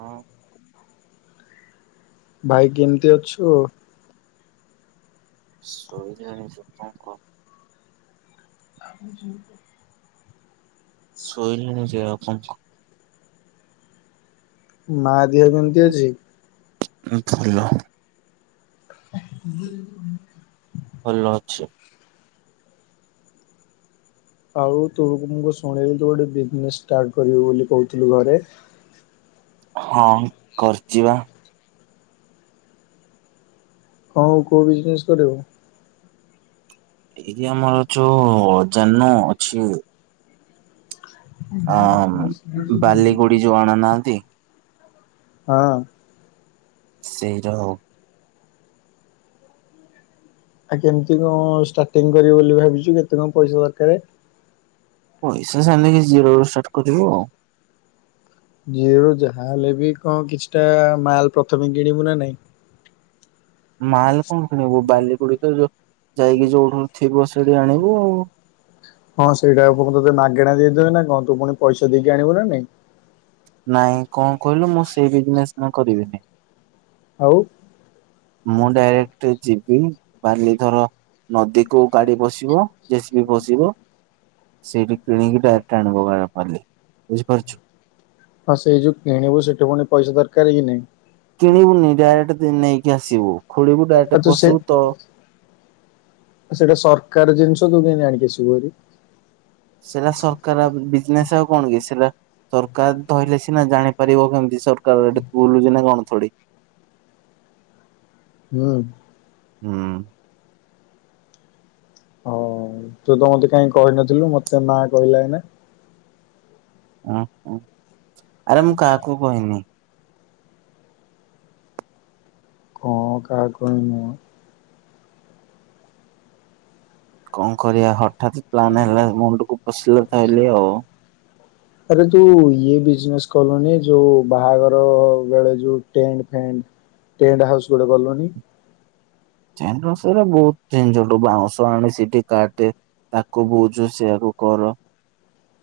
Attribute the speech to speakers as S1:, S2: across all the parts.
S1: ହଁ
S2: ଭାଇ କେମିତି ଅଛୁ?
S1: ଶୋଇଲାଣି ସେ କଣ କ?
S2: [unintelligible]
S1: ଶୋଇଲେଣି ଜେ ଆଉ କଣ କହ?
S2: ମା ଦିହ କେମିତି ଅଛି?
S1: ଉ ଭଲ।
S2: [unintelligible]
S1: ଭଲ ଅଛି।
S2: ଆଉ ତୁ ମୁ କ ଶୁଣିଲି ତୁ ଗୋଟେ ବିଜନେସ୍ ଷ୍ଟାର୍ଟ କରିବୁ ବୋଲି କହୁଥିଲୁ ଘରେ?
S1: ହଁ କରିଚି ବା।
S2: ହଁ ଅଉ କୋଉ ବିଜନେସ୍ କରିବୁ?
S1: ଏଇ ଆମର ଯୋଉ ଅ ଜାନୋ ଅଛି। ଅମ୍ ବାଲି ଗୁଡି ଯୋଉ ଆଣୁନାହାନ୍ତି।
S2: ହଁ।
S1: ସେଇରା ଆଉ।
S2: ଆଉ କେମିତି କଣ ଷ୍ଟାର୍ଟିଂ କରିବୁ ବୋଲି ଭାବିଛୁ କେତେ କଣ ପଇସା ଦରକାରେ?
S1: ପଇସା ସେମିତି କିଛି ଜିରୋ ରୁ ଷ୍ଟାର୍ଟ କରିବି ଆଉ।
S2: ଜିରୋ ଯାହାହେଲେ ବି କଣ କିଛିଟା ମାଲ ପ୍ରଥମେ କିଣିବୁ ନା ନାଇଁ?
S1: ମାଲ କଣ କିଣିବୁ ବାଲି ଗୁଡି ତ ଯୋ ଯାଇକି ଯୋଉଠୁ ଥିବ ସେଠି ଆଣିବୁ ଆଉ।
S2: ହଁ ସେଇଟା କୁ କଣ ତୋତେ ମାଗେଣା ଦେଇଦେବେ ନା କଣ? ତୁ ପୁଣି ପଇସା ଦେଇକି ଆଣିବୁ ନା ନାଇଁ?
S1: ନାଇଁ କଣ କହିଲୁ ମୁଁ ସେଇ ବିଜନେସ୍ ନା କରିବିନି।
S2: ଆଉ?
S1: ମୁଁ ଡାଇରେକ୍ଟ ଯିବି ବାଲି ଧର ନଦୀ କୁ ଗାଡି ପସିବ ଜେ ସି ବି ପସିବ। ସେଇଠି କିଣିକି ଡାଇରେକ୍ଟ ଆଣିବ ବା- ବାଲି, ବୁଝିପାରୁଛୁ?
S2: ହଁ ସେଇ ଯୋଉ କିଣିବୁ ସେଠି ପୁଣି ପଇସା ଦରକାର କି ନାଇଁ?
S1: କିଣିବୁନି ଡାଇରେକ୍ଟ ନେଇକି ଆସିବୁ ଖୋଳିବୁ ଡାଇରେକ୍ଟ
S2: ଆଉ ତୁ ସେ
S1: ପଶିବୁ ତ
S2: ସେଇଟା ସରକାର ଜିନିଷ ତୁ କେମିତି ଆଣିକି ଆସିବୁ? [unintelligible]
S1: ସେଇଟା ସରକାର ବିଜନେସ୍ ଆଉ କଣ କି ସେଟା ସରକାର ଧଇଲେ ସିନା ଜାଣିପାରିବ କେମିତି ସରକାର ଏଠି ବୁଲୁଚି ନା କଣ ଥୋଡି।
S2: ହୁଁ।
S1: ହୁଁ।
S2: ହଁ ତୁ ତୋ ମୋତେ କାହିଁ କହିନଥିଲୁ? ମୋତେ ମା କହିଲା ଏଇନା।
S1: ଆରେ ମୁଁ କାହାକୁ କହିନି।
S2: କଣ କାହାକୁ କହିନୁ ମୋ?
S1: କଣ କରିବା ହଠାତ୍ ପ୍ଲାନ୍ ହେଲା ମୁଣ୍ଡକୁ ପଶିଲା ଥାଇଲି ଆଉ।
S2: ଆରେ ଯୋଉ ଇଏ ବିଜନେସ୍ କଲୁନି ଯୋଉ ବାହାଘର ବେଳେ ଯୋଉ ଟେଣ୍ଟ ଫେଣ୍ଟ। ଟେଣ୍ଟ ହାଉସ୍ ଗୋଟେ କଲୁନି।
S1: ଟେଣ୍ଟ ହାଉସ୍ ଗୁରା ବହୁତ ଝିଝଟ ବାଉଁଶ ଆଣେ ସେଠି କାଟେ। ତାକୁ ବୁଝୁ ସେଆକୁ କର।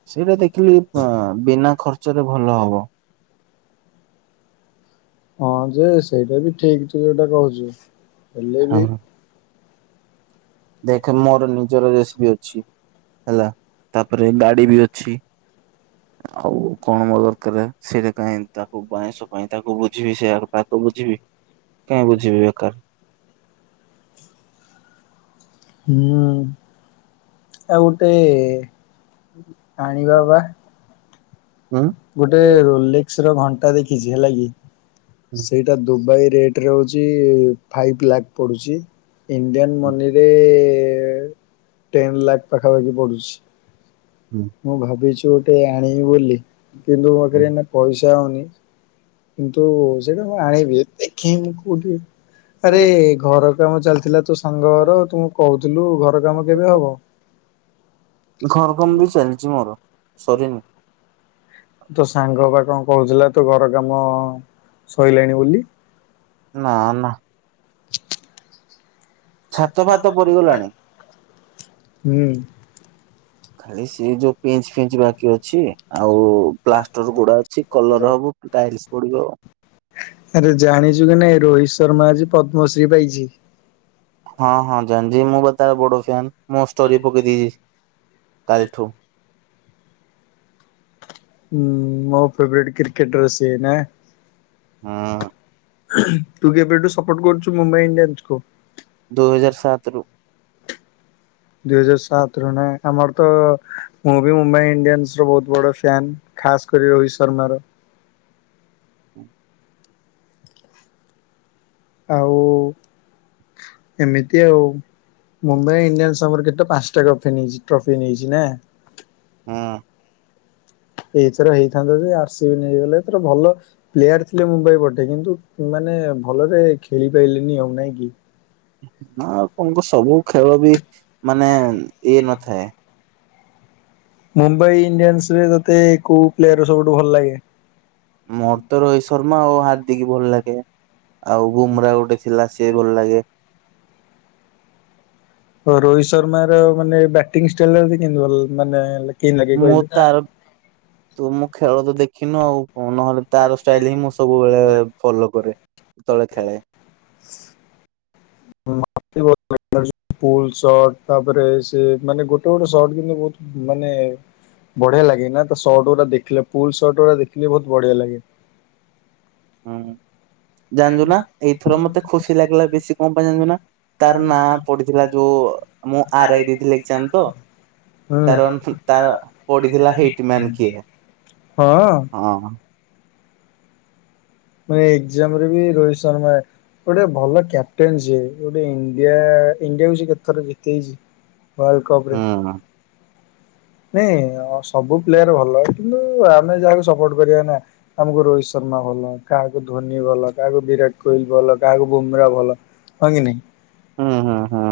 S1: ସେଇଟା ଦେଖିଲି ଫ-ବିନା ଖର୍ଚ୍ଚରେ ଭଲ ହବ।
S2: ହଁ ଯେ ସେଇଟା ବି ଠିକ ତୁ ଯୋଉଟା କହୁଛୁ, ହେଲେ
S1: ହଁ
S2: ବି
S1: ଦେଖେ ମୋର ନିଜର ଜେସିବି ଅଛି, ହେଲା, ତାପରେ ଗାଡି ବି ଅଛି। ଆଉ କଣ ମୋ ଦରକାର, ସେଟା କାଇଁ ତାକୁ ବାଇଁଶ ପାଇଁ ତାକୁ ବୁଝିବି, ସେ [unintelligible] ତାକୁ ବୁଝିବି। କାଇଁ ବୁଝିବି ବେକାର।
S2: ହୁଁ, ଆଉ ଗୋଟେ ଆଣିବା ବା।
S1: ହଁ।
S2: ଗୋଟେ ରୋଲେକ୍ସ ର ଘଣ୍ଟା ଦେଖିଛି ହେଲା କି, ସେଇଟା ଦୁବାଇ ରେ ଟ୍ ରେ ହଉଛି ଫାଇଭ୍ ଲାକ୍ ପଡ଼ୁଛି। ଇଣ୍ଡିଆନ୍ ମନିରେ ଟେନ୍ ଲାକ୍ ପାଖାପାଖି ପଡୁଛି।
S1: ହୁଁ।
S2: ମୁଁ ଭାବିଛି ଗୋଟେ ଆଣିବି ବୋଲି, କିନ୍ତୁ ମୋ ପାଖରେ ଏଇନା ପଇସା ସା ହଉନି କିନ୍ତୁ ସେଇଟା ମୁଁ ଆଣିବି ଦେଖେ ମୁଁ କୋଉଠି ଆରେ ଘର କାମ ଚାଲିଥିଲା ତୋ ସାଙ୍ଗ ଘର ତୁ କହୁଥିଲୁ ଘର କାମ କେବେ ହବ?
S1: ଘର କାମ ବି ଚାଲିଚି ମୋର ସରିନି।
S2: ତୋ ସାଙ୍ଗ ବା କଣ କହୁଥିଲା ତୋ ଘର କାମ ସଇଲାଣି ବୋଲି।
S1: ନାଁ ନାଁ। ଛାତ ଫାତ ପଡିଗଲାଣି?
S2: ହୁଁ
S1: ଖାଲି ସିଏ ଯୋଉ ପିଞ୍ଚ ଫିଞ୍ଚ ବାକି ଅଛି ଆଉ ପ୍ଲାଷ୍ଟର ଗୁଡା ଅଛି କଲର ହବ ଟାଇଲସ ପଡିବ।
S2: ଆରେ ଜାଣିଛୁ କି ନାଇଁ ରୋହିତ ଶର୍ମା ଆଜି ପଦ୍ମଶ୍ରୀ ପାଇଛି।
S1: ହଁ ହଁ ଜାଣିଚି ମୁଁ ବା ତାର ବଡ଼ ଫ୍ୟାନ। ମୁଁ ଷ୍ଟୋରି ପକେଇ ଦେଇଛି କାଲିଠୁ।
S2: ହୁଁ ମୋ ଫ୍ରେବରେଟ୍ କ୍ରିକେଟର ସିଏ ନା।
S1: ହୁଁ।
S2: ତୁ କେବେଠୁ ସପୋର୍ଟ କରୁଛୁ ମୁମ୍ବାଇ ଇଣ୍ଡିଆନ୍ସକୁୁ?
S1: ଦୁଇ ହଜାର ସାତ ରୁ।
S2: ଦୁଇ ହଜାର ସାତ ରୁ ନାଁ ଆମର ତ ମୁଁ ବି ମୁମ୍ବାଇ ଇଣ୍ଡିଆନ୍ସ ର ବହୁତ ବଡ ଫ୍ୟାନ ଖାସ କରି ରୋହିତ ଶର୍ମା ର। ଆଉ ଏମିତି ଆଉ। ମୁମ୍ବାଇ ଇଣ୍ଡିଆନ୍ସ ଆମର କେତେ ପାଞ୍ଚଟା ଟ୍ରଫି ନେଇ ଟ୍ରଫି ନେଇଛି ନା।
S1: ହଁ।
S2: ଏଇଥର ହେଇଥାନ୍ତା ଯେ ଆର୍ସିବି ନେଇଗଲେ। ଏଥର ଭଲ ପ୍ଲେୟାର ଥିଲେ ମୁମ୍ବାଇ ପଟେ କିନ୍ତୁ ମାନେ ଭଲରେ ଖେଳିପାରଲେନି ଆଉ ନାଇଁ କି।
S1: ନା ଆଉ କଣଙ୍କ ସବୁ ଖେଳ ବି ମାନେ ଇଏ ନଥାଏ।
S2: ମୁମ୍ବାଇ ଇଣ୍ଡିଆନ୍ସ ରେ ତୋତେ କେଉ ପ୍ଲେୟର ସବୁଠୁ ଭଲ ଲାଗେ?
S1: ମୋର ତ ରୋହିତ ଶର୍ମା ଆଉ ହାରଦିକି ଭଲ ଲାଗେ। ଆଉ ବୁମ୍ରା ଗୋଟେ ଥିଲା ସିଏ ଭଲ ଲାଗେ।
S2: ଓ ରୋହିତ ଶର୍ମାର ମାନେ ବ୍ୟାଟିଂ ଷ୍ଟାଇଲ କେମତି ଭଲ ମାନେ କେମିତି ଲାଗେ
S1: ମୁଁ
S2: କହିଲୁ?
S1: ତାର ତୁ ମୁଁ ଖେଳ ତ ଦେଖିନୁ ଆଉ ନହେଲେ ତାର ଷ୍ଟାଇଲ ହିଁ ମୁଁ ସବୁବେଳେ ଫଲୋ କରେ। ଯେତେବେଳେ ଖେଳେ।
S2: [unintelligible] ଗୋଟେ ଗୋଟେ ସଟ [unintelligible] ବହୁତ ମାନେ ବଢିଆ ଲାଗେ ନା ତ ସର୍ଟ ଗୁଡା ଦେଖିଲେ ଫୁଲ ସର୍ଟ ଗୁଡା ଦେଖିଲେ ବହୁତ ବଢିଆ ଲାଗେ।
S1: ହୁଁ। ଜାଣିଛୁ ନା ଏଇଥର ମତେ ଖୁସି ଲାଗିଲା ବେଶୀ କଣ ପାଇଁ ଜାଣିଛୁ ନା ତାର ନାଁ ପଡିଥିଲା ଯୋଉ ମୁଁ ଆର ଆଇ ଦେଇଥିଲି ଏକଜାମ ତ। ତାର ତାର ପଡିଥିଲା ହେଇଠି ମ୍ୟାନ୍ କିଏ?
S2: ହଁ।
S1: ହଁ।
S2: ମାନେ ଏକଜାମ ରେ ବି ରୋହିତ ଶର୍ମା ଗୋଟେ ଭଲ କ୍ୟାପଟେନ ସିଏ ଗୋଟେ ଇଣ୍ଡିଆ ଇଣ୍ଡିଆ ହଉଛି କେତେଥର ଜିତେଇଛି। ୱାର୍ଲଡ଼
S1: ହୁଁ
S2: କପରେ ନାଇଁ ସବୁ ପ୍ଲେୟାର ଭଲ କିନ୍ତୁ ଆମେ ଯାହାକୁ ସପୋର୍ଟ କରିବା ନା ଆମକୁ ରୋହିତ ଶର୍ମା ଭଲ କାହାକୁ ଧୋନି ଭଲ କାହାକୁ ବିରାଟ କୋହଲି ଭଲ କାହାକୁ ବୁମ୍ରା ଭଲ। ହଁ କି ନାଇଁ?
S1: ହୁଁ ହୁଁ ହୁଁ।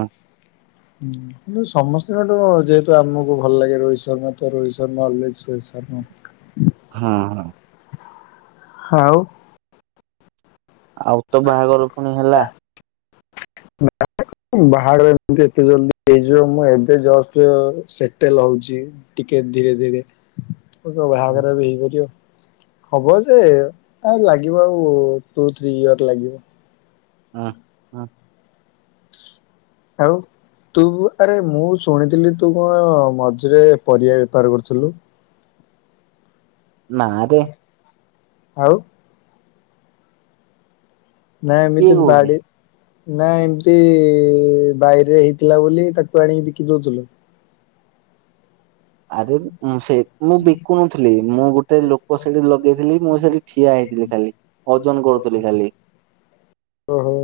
S2: ହୁଁ। କିନ୍ତୁ ସମସ୍ତଙ୍କଠୁ ଯେହେତୁ ଆମକୁ ଭଲ ଲାଗେ ରୋହିତ ଶର୍ମା ତ ରୋହିତ ଶର୍ମା ଆଲରେଡି ସ୍ପେସିଆଲ ନୁହ।
S1: ହଁ ହଁ।
S2: ହଉ।
S1: ଆଉ ତ ବାହାଘର ପୁଣି ହେଲା।
S2: ବାହାଡ ଏମତି ଏତେ ଜଲଦି ହେଇଯିବ ମୁ ଏବେ ଜୁଷ୍ଟ ସେଟେଲ ହଉଛି। ଟିକେ ଧୀରେ ଧୀରେ
S1: ହୁଁ
S2: ବାହାଘର ବି ହେଇପାରିବ। ହବ ଯେ ଆଉ ଲାଗିବ ଆଉ ଟୁ ଥ୍ରୀ ଇୟର ଲାଗିବ।
S1: ହଁ ହଁ।
S2: ଆଉ ତୁ ଆରେ ମୁଁ ଶୁଣିଥିଲି ତୁ କଣ ମଝିରେ ପରିବା ବେପାର କରୁଥିଲୁ।
S1: ନାଁରେ।
S2: ଆଉ। ନା
S1: କିଏ
S2: ଏମତି
S1: କହୁଛି?
S2: ବାଡି ନା ଏମିତି ବାଇରେ ହେଇଥିଲା ବୋଲି ତାକୁ ଆଣିକି ବିକି ଦଉଥିଲୁ।
S1: ଆରେ ସେ ମୁଁ ମୁ ବିକୁ ଥିଲ ମୁଁ ଗୋଟେ ଲୋକ ସେଠି ଲଗେଇଥିଲି ମୁଁ ସେଠି ଠିଆ ହେଇଥିଲି ଖାଲି ଓଜନ କରୁଥିଲି ଖାଲି।
S2: ଓ ହୋ।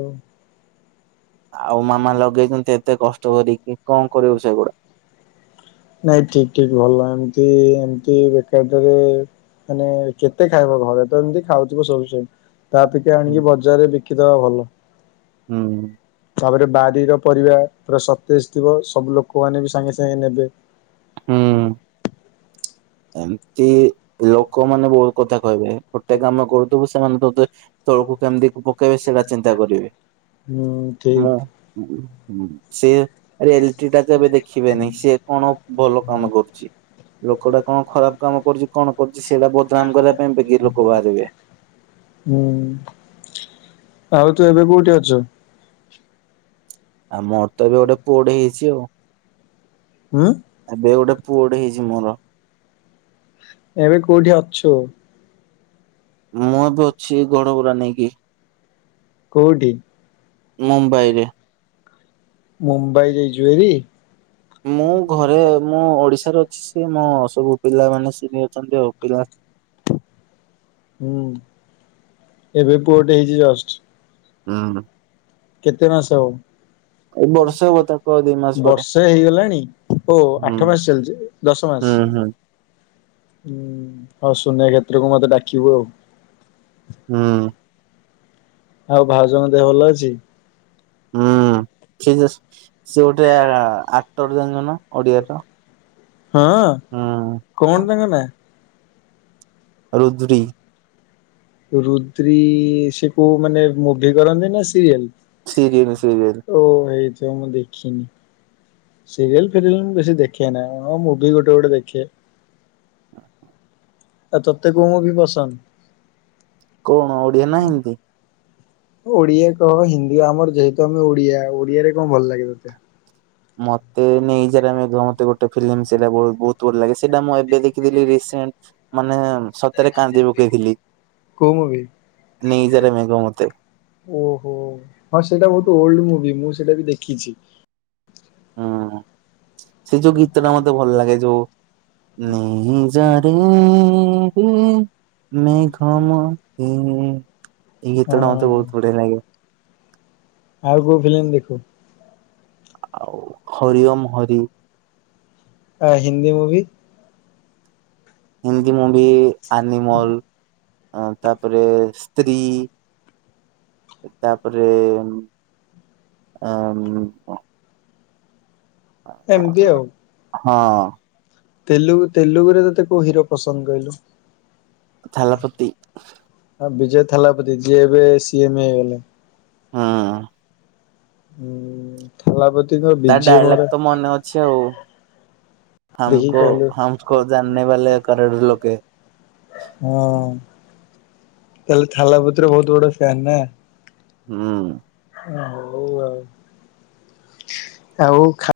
S1: ଆଉ ମାମା ଲଗେଇଛନ୍ତି ଏତେ କଷ୍ଟ କରିକି କଣ କରିବୁ ସେଗୁଡା?
S2: ନାଇଁ ଠିକ ଠିକ ଭଲ ଏମତି ଏମତି ବେକାରଟାରେ ମାନେ କେତେ ଖାଇବ ଘରେ ତ ଏମିତି ଖାଉଥିବ ସବୁ ତାପ
S1: ହୁଁ
S2: ଆଣିକି ବଜାରରେ ବିକିଦବା ଭଲ।
S1: ହୁଁ।
S2: ତାପରେ ବାରିର ପରିବା ପୁରା ସତେଜ ଥିବ ସବୁ ଲୋକମାନେ ବି ସାଙ୍ଗେ ସାଙ୍ଗେ ନେବେ।
S1: ହୁଁ। ଏମିତି ଲୋକମାନେ ବହୁତ କଥା କହିବେ ଗୋଟେ କାମ କରୁଥିବୁ ସେମାନେ ତତେ ତଳକୁ କେମତି ପକେଇବେ ସେଇଟା ଚିନ୍ତା କରିବେ।
S2: ହୁଁ ଠିକ
S1: ମୁଁ ସେ ଏଲିଟି ଟା ତ ଏବେ ଦେଖିବେନି ସିଏ କଣ ଭଲ କାମ କରୁଛି, ଲୋକଟା କଣ ଖରାପ କାମ କରୁଛି କଣ କରୁଛି ସେଇଟା ବଦନାମ କରିବା ପାଇଁ ବେଗି ଲୋକ ବାହାରିବେ।
S2: ହୁଁ। ଆଉ ତୁ ଏବେ କୋଉଠି ଅଛୁ?
S1: ଆଉ ମୋର ତ ଏବେ ଗୋଟେ ପୁଅ ଟେ ହେଇଛି ଆଉ।
S2: ଉଁ।
S1: ଆବେ ଗୋଟେ ପୁଅ ଟେ ହେଇଛି ମୋର।
S2: ଏବେ କୋଉଠି ଅଛୁ?
S1: ମୁଁ ଏବେ ଅଛି ଘଡବରା ନେଇକି।
S2: କୋଉଠି?
S1: ମୁମ୍ବାଇରେ।
S2: ମୁମ୍ବାଇ ଯାଇଛୁ ଭାରି?
S1: ମୁଁ ଘରେ ମୁଁ ଓଡିଶାରେ ଅଛି ସି ମୋ ସବୁ ପିଲାମାନେ ସିନି ଅଛନ୍ତି ଆଉ ପିଲା
S2: ହୁଁ ଏବେ ପୁଅଟେ ହେଇଛି ଜଷ୍ଟ।
S1: ହୁଁ।
S2: କେତେ ମାସ ଆଉ?
S1: ଏଇ ବର୍ଷେ ହବ ତା
S2: ବର୍ସେ ହେଇଗଲାଣି ଓ
S1: ହୁଁ
S2: ଆଠ ମାସ ଚାଲିଛି ଦଶ ମାସ।
S1: ହୁଁ ହୁଁ
S2: ହୁଁ ଆଉ ଶୂନା କ୍ଷେତ୍ରକୁ ମତେ ଡାକିବୁ ଆଉ।
S1: ହୁଁ।
S2: ଆଉ ଭାଉଜଙ୍କ ଦେହ ଭଲ ଅଛି?
S1: ହୁଁ ସେ ଜସ୍ ସେ ଗୋଟେ ଆକ୍ଟର ଜାଣିଚ ନା ଓଡିଆର।
S2: ହଁ
S1: ହୁଁ।
S2: କଣ୍ ତାଙ୍କ ନା?
S1: ରୁଦ୍ରି।
S2: ରୁଦ୍ରି ସେ କୋଉ ମାନେ ମୁଭି କରନ୍ତି ନା ସିରିଏଲ୍?
S1: Serial serial.
S2: ଓ ହେଇଥିବ ମୁଁ ଦେଖିନି। ସିରିଏଲ୍ ଫିରିଏଲ୍ ମୁ ବେଶୀ ଦେଖେ ନାଁ ହଁ ମୁଭି ଗୋଟେ ଗୋଟେ ଦେଖେ। ଆ ତତେ କୋଉ ମୁଁଭି ପସନ୍ଦ?
S1: କଣ ଓଡିଆ ନା ହିନ୍ଦୀ?
S2: ଓଡିଆ କହ ହିନ୍ଦୀ ଆମର ଯେହେତୁ ଆମେ ଓଡିଆ ଓଡିଆରେ କଣ ଭଲ ଲାଗେ ତୋତେ?
S1: ମତେ ନେଇେଜାରେ ମେଘ ମତେ ଗୋଟେ ଫିଲିମ୍ ସେଇଟା ବୋଉତ ବୋହୁତ୍ ତୋର୍ ଲାଗି ସେଟା ମୁଁ ଏବେ ଦେଖିଦଥିଲି ରସେଣ୍ଟ ମାନେ ସତରେ କାନ୍ଦି ପକେଇଥିଲି
S2: କୋଉ ମୁଭି?
S1: ନେଇଜାରେ ମେଘ ମତେ।
S2: ଓହୋ ହଁ ସେଇଟା ବୋହୁତ ଓଲ୍ଡ ମୁଭି ମୁଁ ସେଇଟା ବି ଦେଖିଛି।
S1: ସେଇ ଯୋଉ ଗୀତ ଟା ମତେ ଭଲ ଲାଗେ ଯୋଉ? ନେଇ ଯାରେ ହେଁ ମେଘ ମତେ ଏଇ ଗୀତ ଟା ମତେ
S2: ହଁ।
S1: ବୋହୁତ ବଢିଆ ଲାଗେ।
S2: ଆଉ କୋଉ ଫିଲିମ୍ ଦେଖୁ?
S1: ଆଉ ହରିଓମ ହରି।
S2: ଆ Hindi movie?
S1: Hindi movie Animal ଆ ତାପରେ ସ୍ତ୍ରୀ। ତାପରେ ଆ ଉଁ ଅ।
S2: ଏମିତି ଆଉ
S1: ହଁ
S2: ତେଲୁଗ ତେଲୁଗୁରେ ତତେ କୋଉ ହିରୋ ପସନ୍ଦ କହିଲୁ?
S1: ଥାଲାପତି।
S2: ହଁ ବିଜୟ ଥାଲାପତି ଯିଏ ଏବେ ସିଏମ ହେଇଗଲେ।
S1: ହଁ।
S2: ହୁଁ ଥାଲାପତିଙ୍କ
S1: ତା
S2: ବିଜୟ
S1: ଡାଇଲଗ
S2: ମୋର
S1: ତ
S2: ଦେଖିକି
S1: ହାମ୍ମକୋ
S2: କହିଲୁ
S1: ହାମ୍ମକୋ ଜନ୍ନେ ବାଲେ କରୋଡ଼ ଲୋକେ।
S2: ହୁଁ। ତାହେଲେ ଥାଲାପତୀ ର ବୋହୁତ ବଡ ଫ୍ୟାାନ ନା?
S1: ହୁଁ।
S2: ଓ ହୋଉ ଆଉ ଆଉ ଖା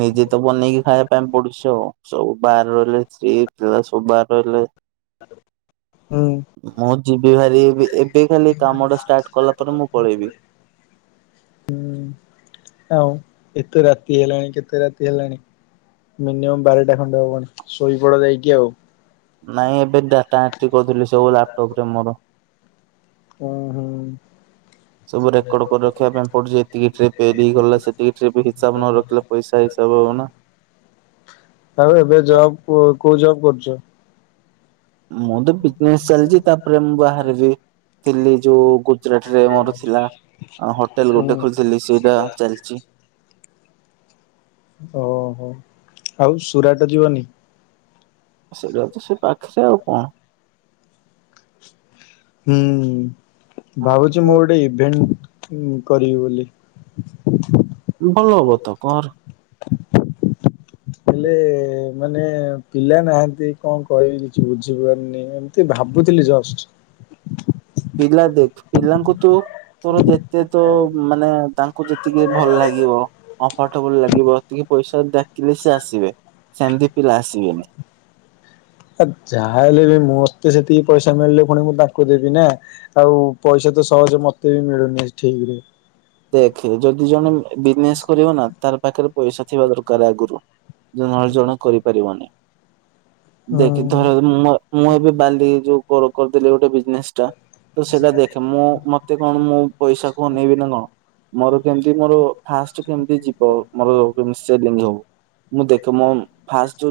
S1: ନିଜେ ତ ବନେଇକି ଖାଇବୁ। ଟାଇମ୍ ପଡୁଚି ଆଉ ସବୁ ବାହାରେ ରହିଲେ ସ୍ତ୍ରୀ ପିଲା ସବୁ ବାହାରେ ରହିଲେ
S2: ହୁଁ।
S1: ମୁଁ ଯିବି ଭାରି ବି ଏବେ ଖାଲି କାମ ଟା ଷ୍ଟାର୍ଟ କଲା ପରେ ମୁଁ ପଳେଇବି। [inaudible]
S2: ଆଉ ଏତେ ରାତି ହେଲାଣି କେତେ ରାତି ହେଲାଣି? ମିନିମମ୍ ବାରଟା ଖଣ୍ଡେ ହବଣି ଶୋଇପଡ ଯାଇକି ଆଉ।
S1: ନାଇଁ ଏବେ ଡ଼ାଟାଏଟ୍ରି କରୁଥିଲି ସବୁ ଲାପ୍ଟପ୍ ରେ ମୋର।
S2: ଉଁ ହୁଁ।
S1: ସବୁ ରେକର୍ଡ କରି ରଖିବା ପାଇଁ ପୁଛି ଯେତିକି ଟ୍ରିପ ଫେରିଇଗଲା ସେତିକି ଟ୍ରିପ୍ ହିସାବ ନ ରଖିଲା ପଇସା ହିସବ ହବ ନା।
S2: ଆଉ ଏବେ ଜବ୍ କୋ କୋଉ ଜବ୍ କରୁଚ?
S1: ମୁଁ ତ ବିଜନେସ ଚାଲିଚି ତାପରେ ମୁଁ ବାହାରେ ରୁହେ। ଥିଲି ଯୋଉ ଗୁଜୁରାଟ ରେ ମୋର ଥିଲା ହୋଟେଲ ଗୋଟେ
S2: ହୁଁ
S1: ଖୋଲିଥିଲି ସେଇଟା ଚାଲିଚି।
S2: ଓହୋ ଆଉ ସୁରାଟ ଯିବନି?
S1: ସେଇଟା ହୋଉଚି ସେ ପାଖରେ ଆଉ କଣ?
S2: ହୁଁ ଭାବୁଚି ମୁଁ ଗୋଟେ ଇଭେଣ୍ଟ କରିବି ବୋଲି।
S1: ଭଲ ହବ ତ କର
S2: ହେଲେ ମାନେ ପିଲା ନାହାନ୍ତି କଣ କହିବି କିଛି ବୁଝିପାରୁନି ଏ ଭାବୁଥିଲି ଜଷ୍ଟ।
S1: ପିଲା ଦେଖ ପିଲାଙ୍କୁ ତୁ ତୋର ଯେତେ ତୋ ମା ମାନେ ତାଙ୍କୁ ଯେତିକି ଭଲ ଲାଗିବ କମ୍ଫର୍ଟେବୁଲ ଲାଗିବ ସେତିକି ପଇସା ଦେ ଦେଲେ ସେ ଆସିବେ ସେମିତି ପିଲା ଆସିବେନି।
S2: ଆ ଯାହା ହେଲେ ବି ମତେ ସେତିକି ପଇସା ମିଳିଲେ ପୁଣି ମୁଁ ତାଙ୍କୁ ଦେବି ନା। ଆଉ ପଇସା ତ ସହଜ ମତେ ବି ମିଳୁନି ଠିକ ରେ।
S1: ଦେଖ ଯଦି ଜଣେ ବିଜନେସ କରିବ ନା ତାର ପାଖରେ ପଇସା ଥିବା ଦରକାର ଆଗରୁ। ନଳ ଜଣେ କରିପାରିବନି। ଦେଖ
S2: ହୁଁ।
S1: ଧର ମୁଁ ମୁଁ ଏବେ ବାଲି ଯୋଉ କର କରିଦେଲେ ଗୋଟେ ବିଜନେସ୍ ଟା ତ ସେଇଟା ଦେଖେ ମୁଁ ମତେ କଣ ମୁଁ ପଇସାକୁ ଅନେଇବି ନା କଣ? ମୋର କେମତି ମୋର ଫାଷ୍ଟ କେମିତି ଯିବ ମୋର [unintelligible] ହେବ। ମୁଁ ଦେଖ ମୋ ଫାଷ୍ଟ ଯୋଉ